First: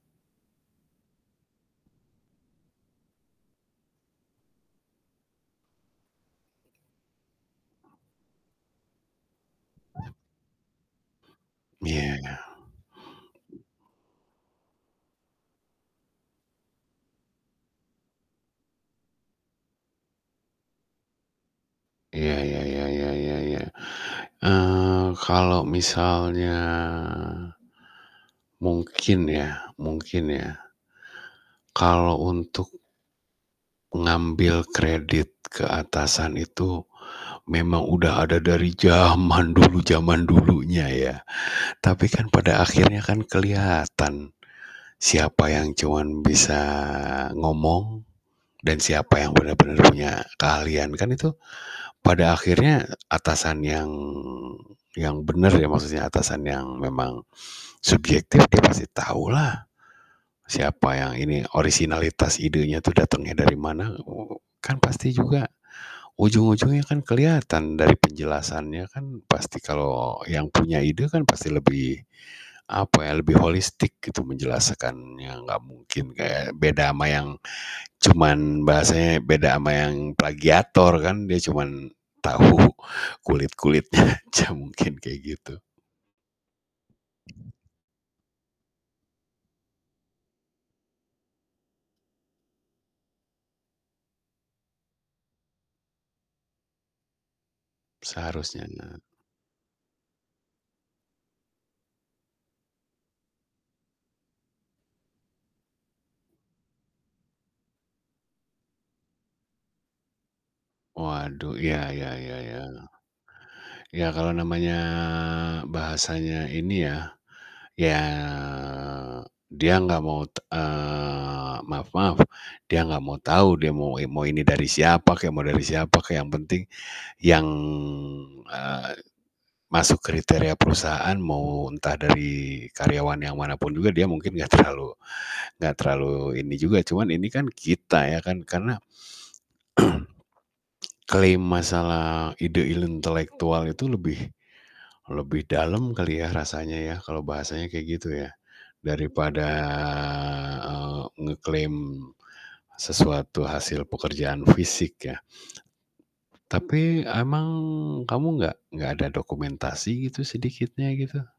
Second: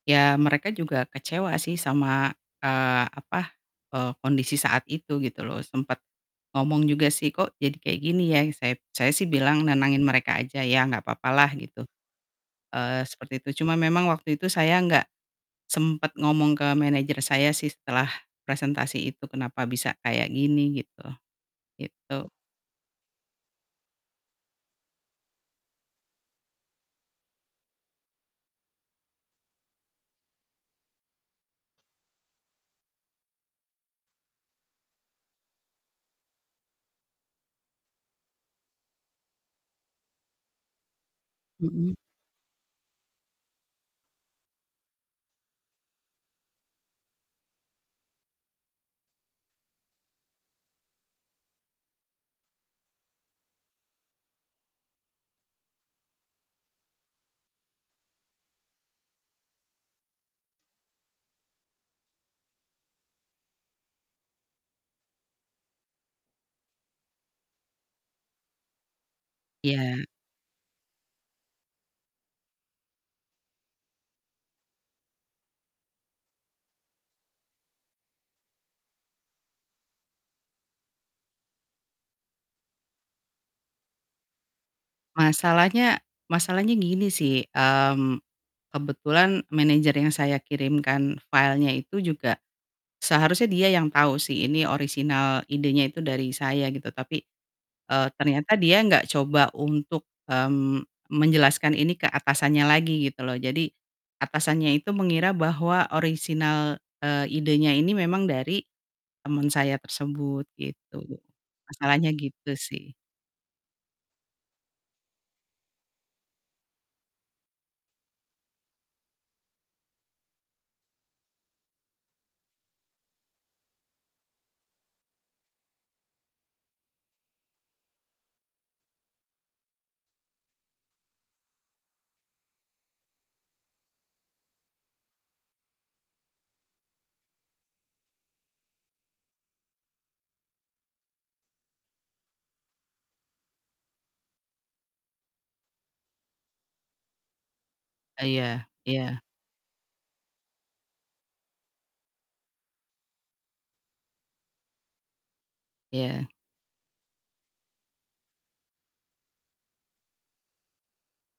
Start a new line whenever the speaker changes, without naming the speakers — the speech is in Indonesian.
Ya mereka juga kecewa sih sama, eee, apa, eee, kondisi saat itu gitu loh sempet ngomong juga sih, "Kok jadi kayak gini ya?" I sep saya sih bilang nenangin mereka aja, "Ya nggak apa-apa lah," gitu,
Iya ya.
eee, seperti itu. Cuma memang waktu itu saya nggak sempet ngomong ke manager saya sih setelah presentasi itu kenapa bisa kayak gini gitu? Gitu.
Iya, ya ya ya ya ya, eee, kalau misalnya mungkin ya mungkin ya. Kalau untuk ngambil kredit ke atasan itu memang udah ada dari zaman dulu zaman dulunya ya,
Mhm.
tapi kan pada akhirnya kan keliatan, siapa yang cuman bisa ngomong dan siapa yang bener-bener punya keahlian kan itu, pada akhirnya atasan yang, yang bener ya maksudnya atasan yang memang subjektif dia pasti tahulah siapa yang ini orisinalitas idenya tuh datengnya dari mana oho kan pasti juga ujung-ujungnya kan keliatan dari penjelasannya kan. pasti
Iya.
kalau yang punya ide kan pasti lebih apa ya, lebih holistik gitu menjelaskannya gak mungkin kayak beda ama yang cuman bahasanya beda ama yang plagiator kan, dia cuman tahu kulit-kulitnya aja mungkin kayak gitu.
Masalahnya, masalahnya gini sih, mmm, kebetulan manager yang saya kirimkan filenya itu juga seharusnya dia yang tau sih ini orisinal idenya itu dari saya gitu tapi, eee, ternyata,
Seharusnya
dia
nah.
nggak coba untuk, mmm, menjelaskan ini ke atasannya lagi gitu loh. Jadi atasannya itu mengira bahwa orisinal, eee, idenya ini memang dari teman saya tersebut gitu.
Waduh, ya
Masalahnya
ya ya
gitu
ya.
sih.
Ya kalau namanya bahasanya ini ya, ya, dia gak mau, t eee, maaf-maaf, dia gak mau tahu, dia mau in mau ini dari siapa kek, mau dari siapa kek yang penting yang, eee, masuk kriteria perusahaan mau entah dari karyawan yang manapun juga dia mungkin gak terlalu gak terlalu ini juga, cuman ini kan kita ya kan karena klaim masalah ide intelektual itu lebih, lebih dalam kali ya rasanya ya kalau bahasanya kayak gitu ya
Iya, iya.
daripada, eee, ngeklaim sesuatu hasil pekerjaan fisik ya.
Iya.
Tapi emang kamu gak gak ada dokumentasi gitu sedikitnya gitu?